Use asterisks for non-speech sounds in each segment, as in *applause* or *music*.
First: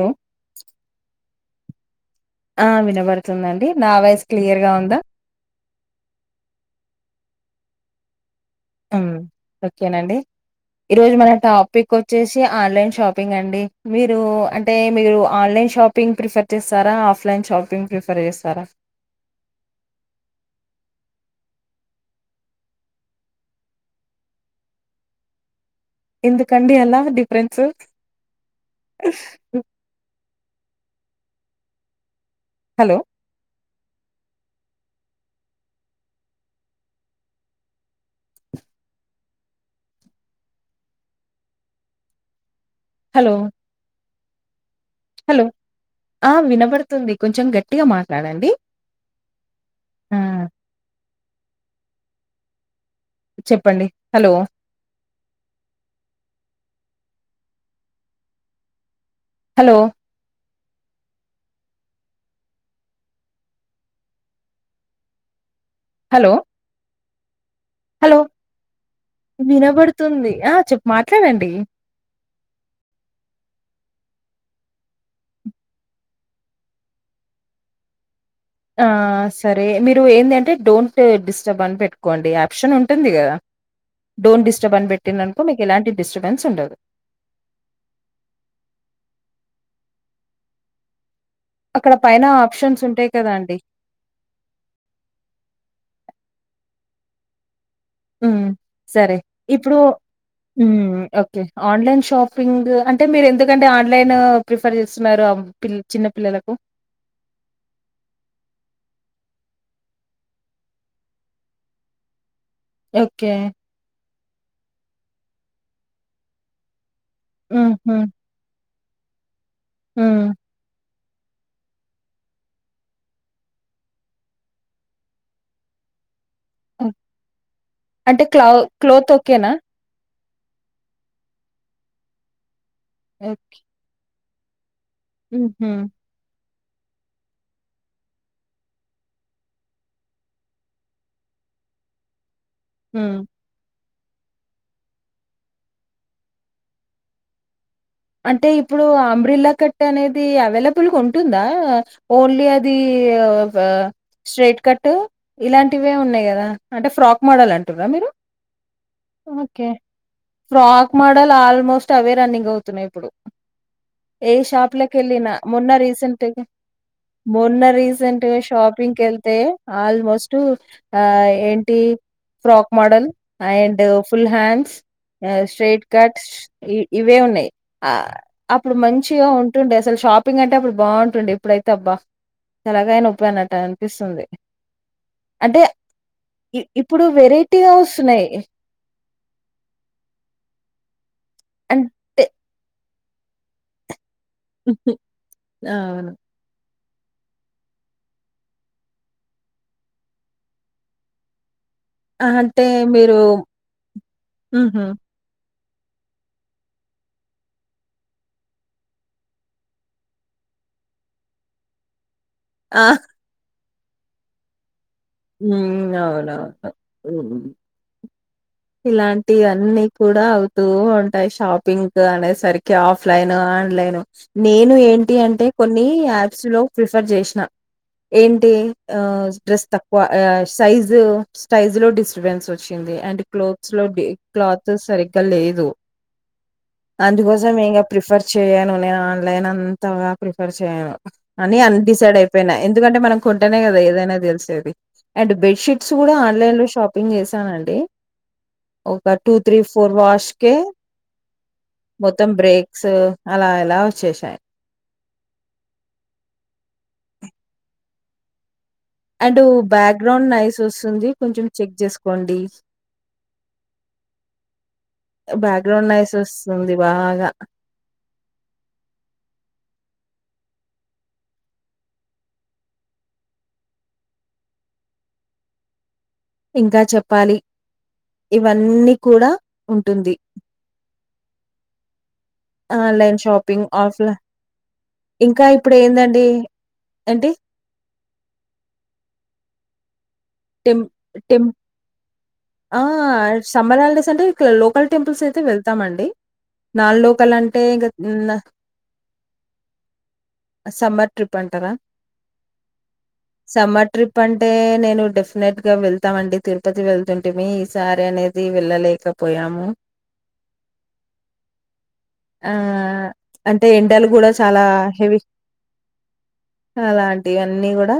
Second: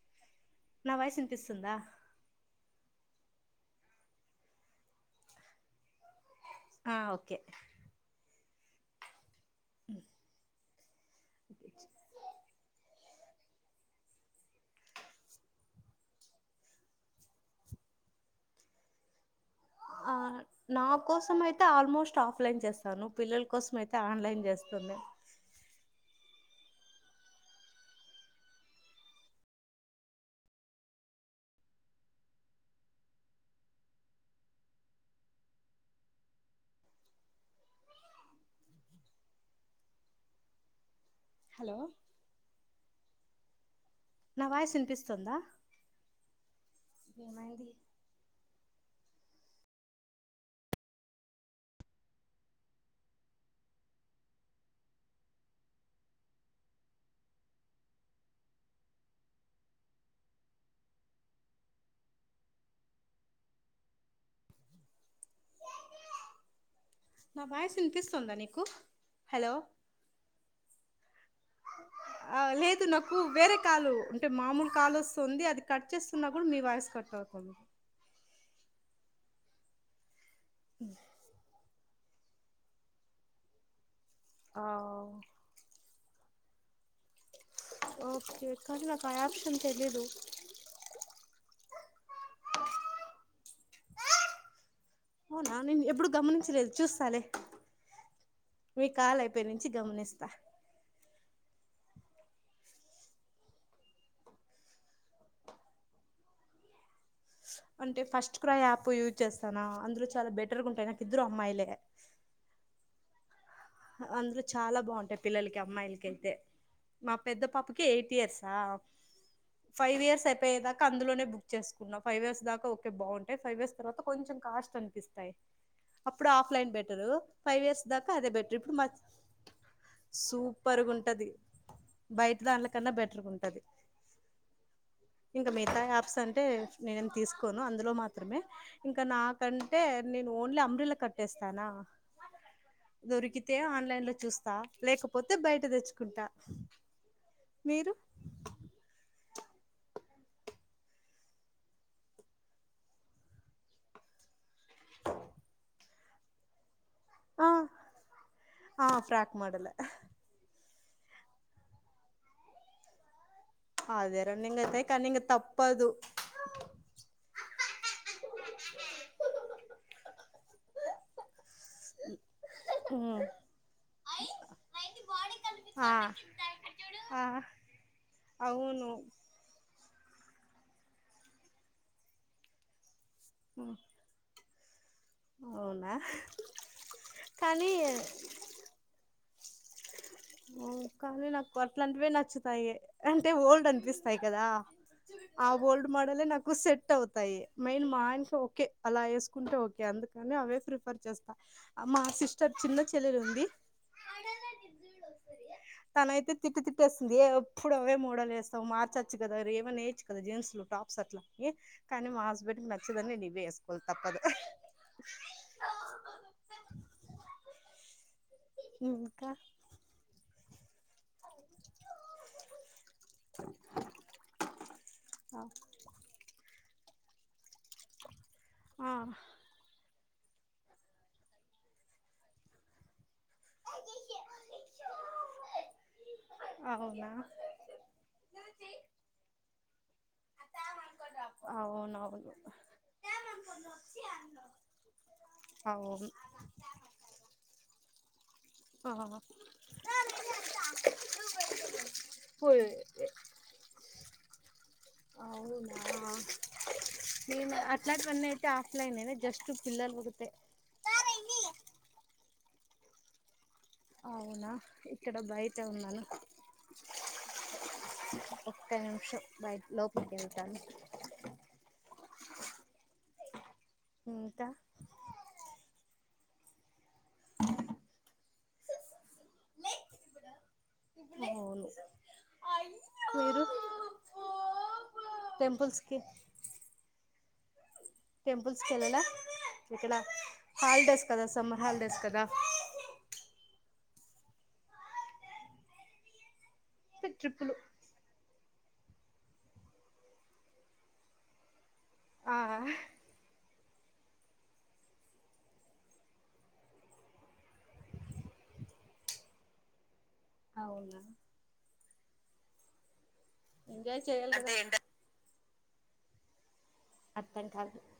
హే నా వాయిస్ వినిపిస్తుందా పిస్తుందండి నా వయస్ క్లియర్ గా ఉందా ఆ ఓకే ఉమ్ ఓకేనండి ఈరోజు మన టాపిక్ వచ్చేసి ఆన్లైన్ షాపింగ్ షంగ్ అండి మీరు అంటే మీరు ఆన్లైన్ షాపింగ్ ప్రిఫర్ చేస్తారా ఆఫ్ లైన్ షాపింగ్ ప్రిఫర్ చేస్తారా ఆ నా కోసం అయితే ఆల్మోస్ట్ ఆఫ్ లైన్ చేస్తాను పిల్లల కోసం అయితే ఆన్లైన్ చేస్తుంది ఎందుకండీ అలా డిఫరెన్స్ హలో హలో హలో నా వాయిస్ వి హలో ఆ వినబడుతుంది కొంచెం ఏమైంది గట్టిగా మాట్లాడండి ఆ చెప్పండి హలో హలో హలో నా వాయిస్ హలో వినిపిస్తుందా నీకు హలో వినబడుతుంది ఆ చెప్పు మాట్లాడండి ఆ లేదు నాకు వేరే కాలు అంటే మామూలు కాలు వస్తుంది అది కట్ చేస్తున్న కూడా మీ వాయిస్ కట్ అవుతుంది చే ఆ సరే మీరు ఏంది అంటే డోంట్ డిస్టర్బ్ అని పెట్టు కొండి ఆప్షన్ ఉంటంది కద డంట్ ఆ డిస్టర్బ్ అని పెట్టిననుకో మీకు ఇలాంటి డిస్టర్బెన్స్ ఉండదు ఓకే కానీ నాకు అయ్ ఆప్షన్ తెలీదు అక్కడ పైన ఆప్షన్స్ ఉంటాయి కదా అండి అవునా నేను ఎప్పుడు గమనించలేదు చూస్తాలే ఉమ్ మీ సరే కాల్ అయిపోయి నుంచి ఇప్పుడు గమనిస్తా ఉమ్ ఓకే. ఆన్లైన్ షాపింగ్ అంటే మీరు ఎందుకంటే ఆన్లైన్ ప్రిఫర్ చేస్తున్నారు ఆ పిల్ చిన్న పిల్లలకు. అంటే ఫస్ట్ క్రై యాప్ యూజ్ చేస్తాను అందులో చాలా బెటర్ గా ఉంటాయి నాకు ఇద్దరు అమ్మాయిలే. ఓకే. అందులో చాలా బాగుంటాయి పిల్లలకి అమ్మాయిలకి అయితే మా పెద్ద పాపకి హుహు. ఎయిట్ ఇయర్సా. Five hmm. ఇయర్స్ అయిపోయేదాకా. అందులోనే బుక్ చేసుకున్నా ఫైవ్ ఇయర్స్ దాకా ఓకే బాగుంటాయి ఫైవ్ ఇయర్స్ తర్వాత కొంచెం కాస్ట్ అనిపిస్తాయి. ఇప్పుడు ఆఫ్లైన్ బెటరు ఫైవ్ ఇయర్స్ దాకా అదే బెట్ ఆహ్ క్లోత్ ఓకేనా. సూపర్గా ఉంటది బయటి దాంట్లో కన్నా బెటర్గా ఓహ్! ఉంటది. ఇంకా హుహు. మిగతా యాప్స్ అంటే. నేను ఏం తీసుకోను అందులో మాత్రమే ఇంకా నాకంటే నేను ఓన్లీ అంబ్రెల్లా కట్టేస్తానా. ఉమ్. దొరికితే ఆన్లైన్ లో చూస్తా లేకపోతే బయట తెచ్చుకుంటా మీరు. అంటే ఇప్పుడు అంబ్రిల్లా కట్ట్ అనేది అవైలబుల్గా ఉంటుందా ఓన్లీ అది. ఇగ ఆహ్ స్ట్రైట్ కట్ ఇలాంటివే ఉన్నాయి కదా. అంటే ఫ్రాక్ ఆ మోడల్ అంటుండ్రా మీరు ఆ frock okay model frock. Frock model almost అవే రన్నింగ్ అవుతున్నాయి ఇప్పుడు. అదే ఏ రన్నింగ్ షాప్ అయితే లకు కానీ ఇంగ వెళ్ళినా మొన్న తప్పదు రీసెంట్గా. మొన్న రీసెంట్గా షాపింగ్ కేళ్తే ఆల్మోస్ట్ ఆహ్. ఏంటి frock model um. And full hands. ఆహ్ స్ట్రయిట్ ఆ కట్స్ ఇవ్ ఇవే ఆ ఉన్నాయి. అప్పుడు అవును మంచిగా ఉంటుండే. అసలు షాపింగ్ అంటే అప్పుడు బాగుంటుండే ఇప్పుడైతే అబ్బా తలకాయనొప్పి అనట్టు ఉమ్. అనిపిస్తుంది. అంటే అవునా ఇప్ ఇప్పుడు వెరైటీగా కానీ వస్తున్నాయి. ఓ కానీ నాకు అట్లాంటివే అంటే నచ్చుతాయి అంటే ఓల్డ్ అనిపిస్తు హై కదా ఆ ఓల్డ్ అవును. మోడలే నాకు సెట్. సెట్ అవుతాయి మెయిన్ మా ఆయనకు ఓకే అలా వేసుకుంటే ఓకే అందుకనే అవే ప్రిఫర్ చేస్తా. మా ఆహ్ సిస్టర్ అంటే చిన్న మీరు చెల్లెలు ఉంది ఉహూ. తనైతే తిట్టి తిట్టేస్తుంది ఏ ఎప్పుడు అవే మోడల్ వేస్తావా మార్చొచ్చు అరే ఏమన్నా వెయ్యొచ్చు కదా జీన్స్ లు టాప్స్. అట్లానీ కానీ మా హస్బెండ్ కి ఆ! నచ్చదని నేను ఇవే వేసుకోవాలి తప్పదు. ఉమ్ అవునవును ఉమ్. ఇంకా ఇలాంటివి అన్నీ కూడా అవుతు ఉం. ఉంటాయి షాపింగ్ అనే సరికి ఆఫ్లైన్ ఆన్లైన్ నేను ఏంటి అంటే కొన్ని. యాప్స్ లో ప్రిఫర్ చేసిన ఏంటి ఆ ఆహ్ డ్రస్ తక్. ఆహ్ సైజు సైజు లో డిస్టర్బెన్స్ వచ్చింది అండ్. క్లోత్స్ లో డిప్ క్లాత్ సరిగ్గా లేదు. ఆవ్. అందుకోసం ఇంకా ప్రిఫర్ చేయను నేను ఆన్లైన్ అంతగా ప్రిఫర్ చేయను అని అందు. డిసైడ్ అవునవును అయిపోయినా ఎందుకంటే మనం కొంటేనే కదా ఏదైనా తెలిసేది. అండ్ బెడ్ షీట్స్ అవును కూడా ఆన్లైన్ లో షాపింగ్ చేశానండి. ఆ ఒక టూ త్రీ ఫోర్ వాష్ కే. మొత్తం ఫుల్ బ్రేక్స్ అలా ఎలా వచ్చేశాయి? అవునా నేను అట్లాంటివన్నయితే ఆ అండ్ బ్యాగ్రౌండ్ నాయిస్ వస్తుంది కొంచెం చెక్ చేసుకోండి. అవునా ఇక్కడ బయట బ్యాగ్రౌండ్ ఉన్నాను నాయిస్ వస్తుంది బాగా. ఒక్క నిమిషం బయట లోపలికి ఎళ్తాను. ఇంకా ఇంకా చెప్పాలి ఇవన్నీ కూడా ఉంటుంది. అవును ఆన్లైన్ మీరు షాపింగ్, ఆఫ్లై ఇంకా ఇప్పుడు టెంపుల్స్ కి ఏందండి. ఏంటి? టెంపుల్స్కేల్లలా ఇక్కల టెం టెం ఆ సమ్మర్ హాలిడేస్ ల్స్ అంటే ఇట్ల లోకల్ టెంపుల్స్ అయితే వెళ్తామండి. నాన్ లోకల్ ట్రిప్పులు అంటే ఇగ నా ఆ సమ్మర్ ట్రిప్ అంటరా. ఆ సమ్మర్ ట్రిప్ అంటే నేను డెఫ్ ఫినెట్ గా వెళ్తామండి తిరుపతి వెళ్తుంటిమి. ఈసారి అనేది వెళ్ళలేకపోయాము. అవునా ఆ అంటే ఎంజాయ్ ఎండలు కూడా చేయాలి కదా చాలా హెవీ అలాంటియి అర్థం అన్నీ కాదు కూడా.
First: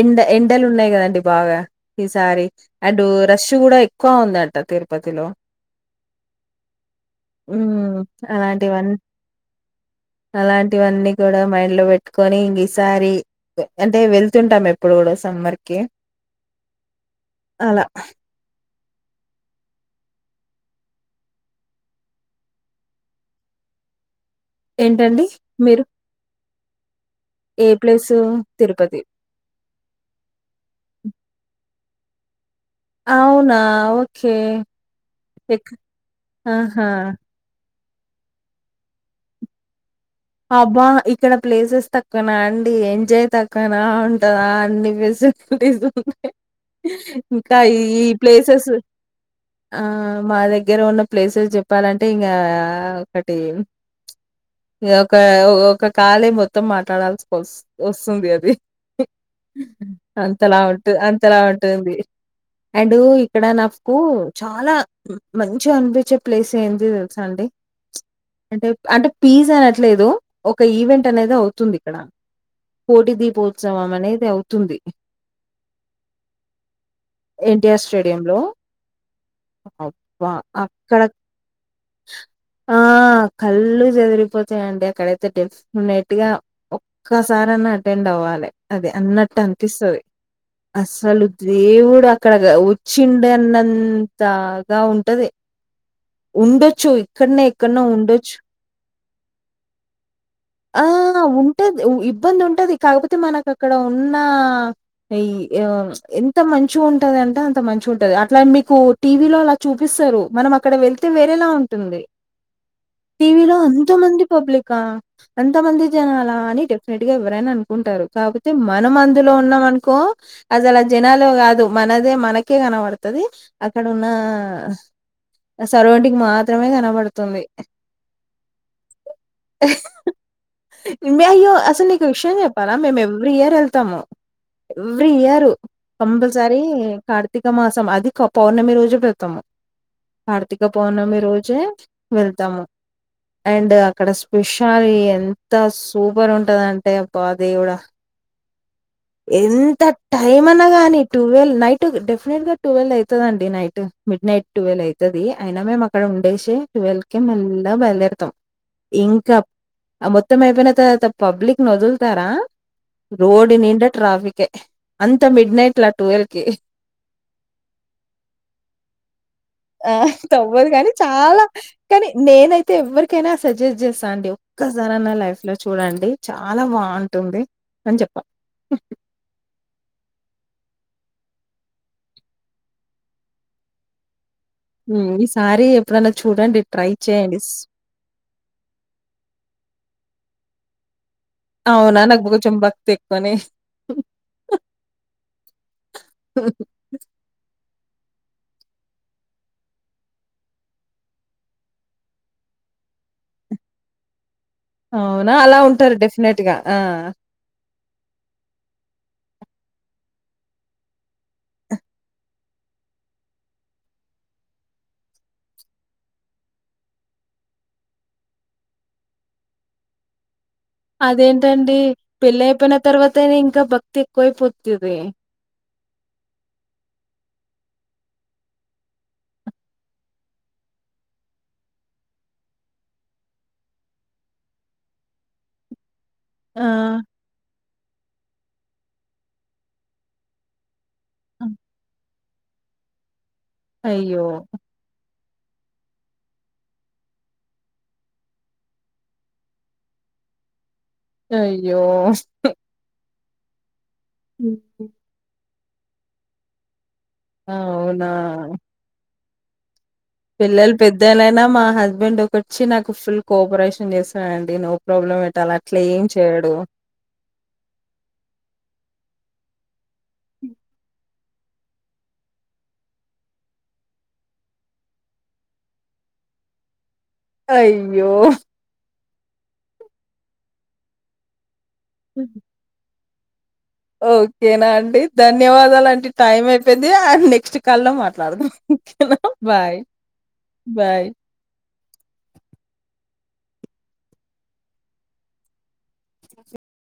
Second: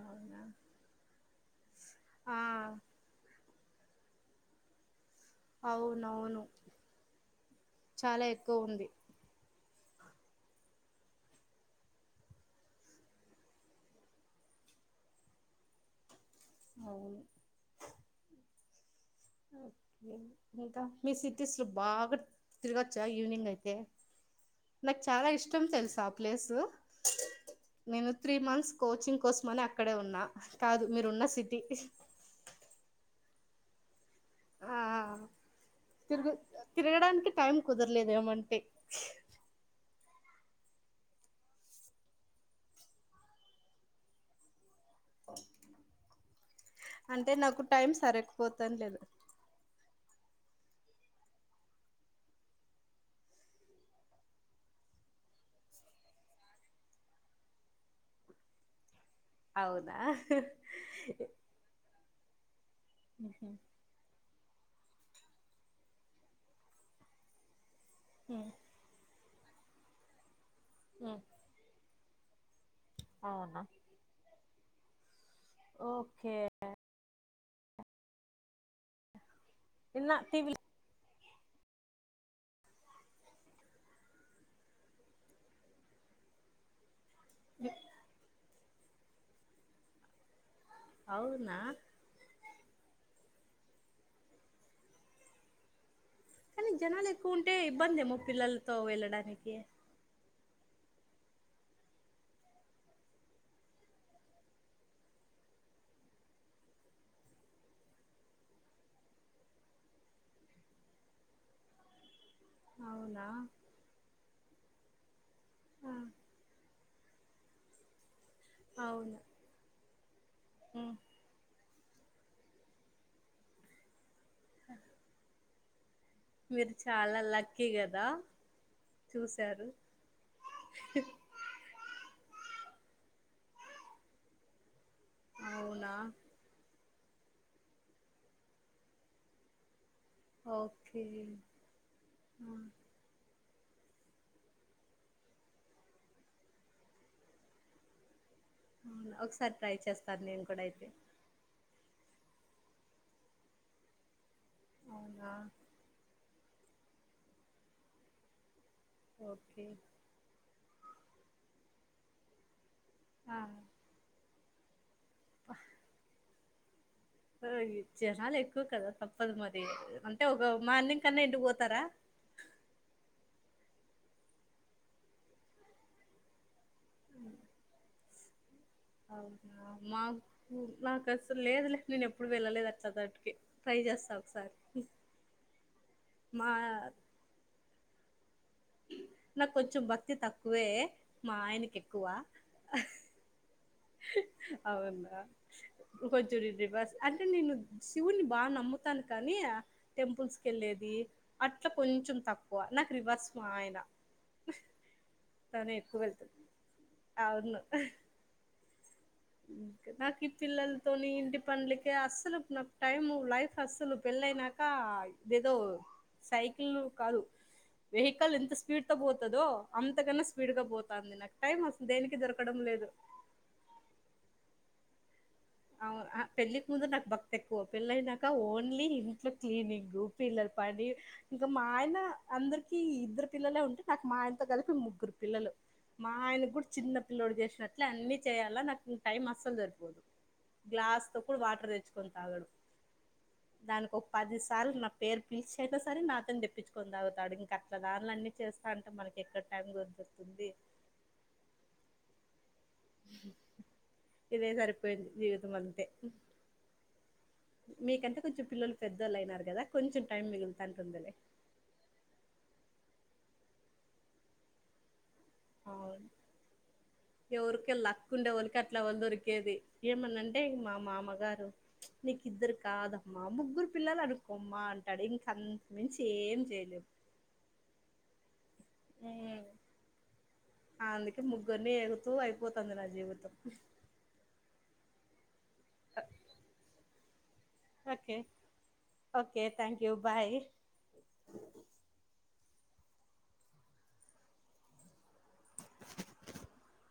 ఎండ ఎండలు ఉన్నయి కదండి బాగా. ఆ ఈసారి అండ్ రష్ కూడా ఎక్కువ ఉందంటా తిరుపతి లో అవునవును హ్మ్ చాలా ఎక్కువ ఉంది అలాంటివన్ అలాంటివన్నీ కూడా మైండ్లో పెట్టుకొని ఇంగ ఈసారి అంటే వెళ్తుంటాం ఎప్పుడు కూడా సమ్మర్కి అవును అలా ఇంకా మీ సిటీస్లో బాగా తిరుగొచ్చా ఈవినింగ్ అయితే. నాకు ఏంటండి చాలా ఇష్టం మీరు తెలుసా ఆ ప్లేసు. ఏ నేను place three months Tirupati coaching కోసమని అక్కడే ఉన్నా. కాదు మీరు ఉన్న సిటీ. అవునా ఓకే ఆ ఎక్ తిరుగు ఆహా తిరగడానికి టైం కుదరలేదు ఏమంటే. అబ్బా ఇక్కడ ప్లేసెస్ తక్కువనా అండి. ఎంజాయ్ తక్కువనా ఉంటదా అండి. *inaudible* అంటే ఇంకా నాకు టైం ఈ ప్లేసెస్ సరకపోతాను లేదు ఆ మా దగ్గ దగ్గర ఉన్న ప్లేసెస్ చెప్పాలంటే ఇంగా ఒకటి ఇంగా ఒక ఒక కాలె మొత్తం మాట్లాడాల్సికోస్ వస్తుంది అది. అవున్ అంతలా ఉంట్ అంతలా ఉంటుంది. అండ్ ఇక్కడ ఉహు. నాకు చాలా మంచిగా అనిపిచ్చే ప్లేస్ ఏంది తెలుసా అండి. ఉ, అంటే అంటే పీస్ అన ట్లేదు ఒక ఈవెంట్ ఉ. అనేది అవుతుంది ఇక్కడ. కోటి అవునా దీపోత్సవం అనేది అవుతుంది. ఓకే ఎన్టీఆర్ స్టేడియం లో నిన్న అబ్బ టీవీ అక్కడ ఆ కళ్ళు చెదిరిపో చేయండి అక్కడైతే డెప్నెట్ గా ఒక్కసారి అయినా అటెండ్ అవ్వాలి అదే అన్నట్టు అనిపిస్తంది అసలు అవునా దేవుడు అక్కడ వచ్చిండే అన్నంతాగా ఉంటది కానీ ఉండొచ్చు జనాలు ఎక్కువ ఇక్కడనే ఉంటే ఎక్కడనో ఇబ్బందే ఏమో ఉండొచ్చు పిల్లలతో వెళ్ళడానికి ఆ ఉంటది ఇబ్బంది ఉంటది కాకపోతే మనకు అక్కడ ఉన్న ఈ అ ఎంత మంచిగా ఉంటదంటే అంత మంచి ఉంటది అట్లా మీకు టీవీలో అలా చూపిస్తారు మనం అక్కడ వెళ్తే వేరేలా ఉంటుంది అవునా టీవీలో అంత మంది పబ్లికా ఎంత మంది ఆ జనాలా అని రెట్గా ఎవ్వరైనా అనుకుంటారు కాకపోతే మనం అవును అందులో ఉన్నాం అనుకో అదెలా ఉమ్ జనాలా కాదు మనదే మనకే కనపడుతది అక్కడ ఉన్న సర్రౌండింగ్ మీరు చాలా లక్కీ కదా చూశారు నో నో అసలు ఒక విషయం చెప్పాలా మేము ఎవ్రీ ఇయర్ వెళ్తాము ఎవ్రీ ఇయరు అవునా కంపల్సరీ కార్తీక మాసం అది పౌర్ణమి రోజు వెళ్తాము కార్తీక ఓకే పౌర్ణమి రోజే ఆ వెళ్తాము అండ్ అక్కడ స్పెషాలి ఎంత సూపర్ ఉంటదంటే అబ్బా దేవుడా అవునా ఒకసారి ట్రై ఎంత చేస్తాను నేను టైం కూడా అయితే అనగాని టుూవెల్ నైట్ టు డెఫినెట్ గా టువెల్ అవుతది అండి నైట్ మిడ్ నైట్ టువెల్వ్ అయితది అవునా అయినా మేం అక్కడ ఉండే ది ట్వూల్ కి మళ్ళా బయలు దేరుతాం ఇంకా ఓకే మొత్తం అయిపోయిన తరువాత పబ్లిక్ ని వదులుతారా ఆ రోడ్ మీదా ట్రాఫిక్ ఏ అంత మిడ్ నైట్ లా టువల్ కి ఓ జనాలు ఎక్కువ కదా తప్పదు మరి ఆ అంటే ఒక మార్నింగ్ కన్నా వెళ్ళి పోతారా నేను అయితే ఎవరి కైనా సజెస్ట్ చేస్తా అండి ఒక్కసారి అయినా నా లైఫ్ లో చూడండి చాలా బాగుంటుంది అని చెప్తా అవునా మాకు నాకు అసలు లేదు లే నేను ఎప్పుడు వెళ్ళలేదు అట్లా తటికి ట్రై చేస్తా ఒక సారి ఉమ్ ఈసారి ఎప్పుడైన్నా చూడండి ట్రై చేయండి నాకు కొంచెం భక్తి తక్కువే మా ఆయనకి అవునా ఎక్కువ నాకు కొంచెం భక్తి ఎక్కువనే అవునా కొచ్చూరుదీ బస్ అంటే నేను శివుని బాగా నమ్ముతాను కానీ టెంపుల్స్ కి వెళ్ళేది అట్లా కొంచెం తక్కువ రివర్స్ మా ఆయన అవునా అలా తనే ఉంటారు ఎక్కువ వెళ్తాడు డెఫినెట్గా ఆ అవును నాకు ఈ పిల్లలతోని ఇంటి పనులకే అస్సలు నా టైమ్ లైఫ్ అస్సలు పెళ్ళైనాక ఆ ఏదేదో సైకిలు కాదు వెహికల్ ఎంత స్పీడ్ గా పోతదో అంత కన్నా స్పీడ్ అదేంటండి పెళ్ళి దొరకడం అయిపోయిన లేదు తర్వాతనే ఇంకా భక్తి ఎక్కువై పోతది పెళ్ళికి ముందు నాకు భక్తి ఎక్కువ పెళ్ళయినాక ఓన్లీ ఇంట్లో క్లీనింగ్ పిల్లలు పది ఇంకా మా ఆయన అందరికి ఇద్దరు పిల్లలే ఉంటే నాకు మా ఆయనతో కలిపి ముగ్గురు పిల్లలు మా ఆయన ఆ! కూడా చిన్న పిల్లడు చేసినట్లే అన్ని చేయాలా నాకు టైం అస్సలు సరిపోదు గ్లాస్ తొ కూడా వాటర్ తెచ్చుకొని తాగడు దానికి ఒక అయ్యో! పది సార్లు నా పేరు పిలిచి అయితే సరే నాతోను తెప్పించు కొని తాగుతాడు ఇంకా అట్ దానిల అన్నిీ చేస్తాంటే మనకి ఎక్కడ టైం దొరికిద్ది అది అయ్యో ఇదే హ్మ్. సరిపోయింది జీవితం అంతే మీకంటే కొంచెం అవునా! పిల్లలు పెద్దోళ్లు అయినారు కదా కొంచెం టైం పిల్లలు మిగులుతాంటుందిలే పెద్దోల్ ఐనా మా హస్బెండ్ ఒకచ్చి నాకు ఫుల్ కోఆపరేషన్ చేస్తాడండి నో ప్రాబ్లం ఎట్ అలా అట్లా ఏం చేయడు ఎవరుకో లక్కుండే వాళ్ళకి అట్లా వాళ్లు దొరికేేది ఏమనంటే మా మామగారు నీకు ఇద్దరు కాదమ్మా ముగ్గురు పిల్లలు అనుకోమ్మా అంటాడు ఇంకంతకు మించి ఏం చేయలేం అయ్యో ఉ అందుకే ముగ్గురిని ఏగుతూ అయిపోతుంది నా జీవితం ఓకేనా అండి ధన్యవాదాలండి టైం అయిపోయింది అండ్ నెక్ నెక్స్ట్ కాల్లో ఓకే మాట్లాడదాం హ హ okay bye thank you bye bye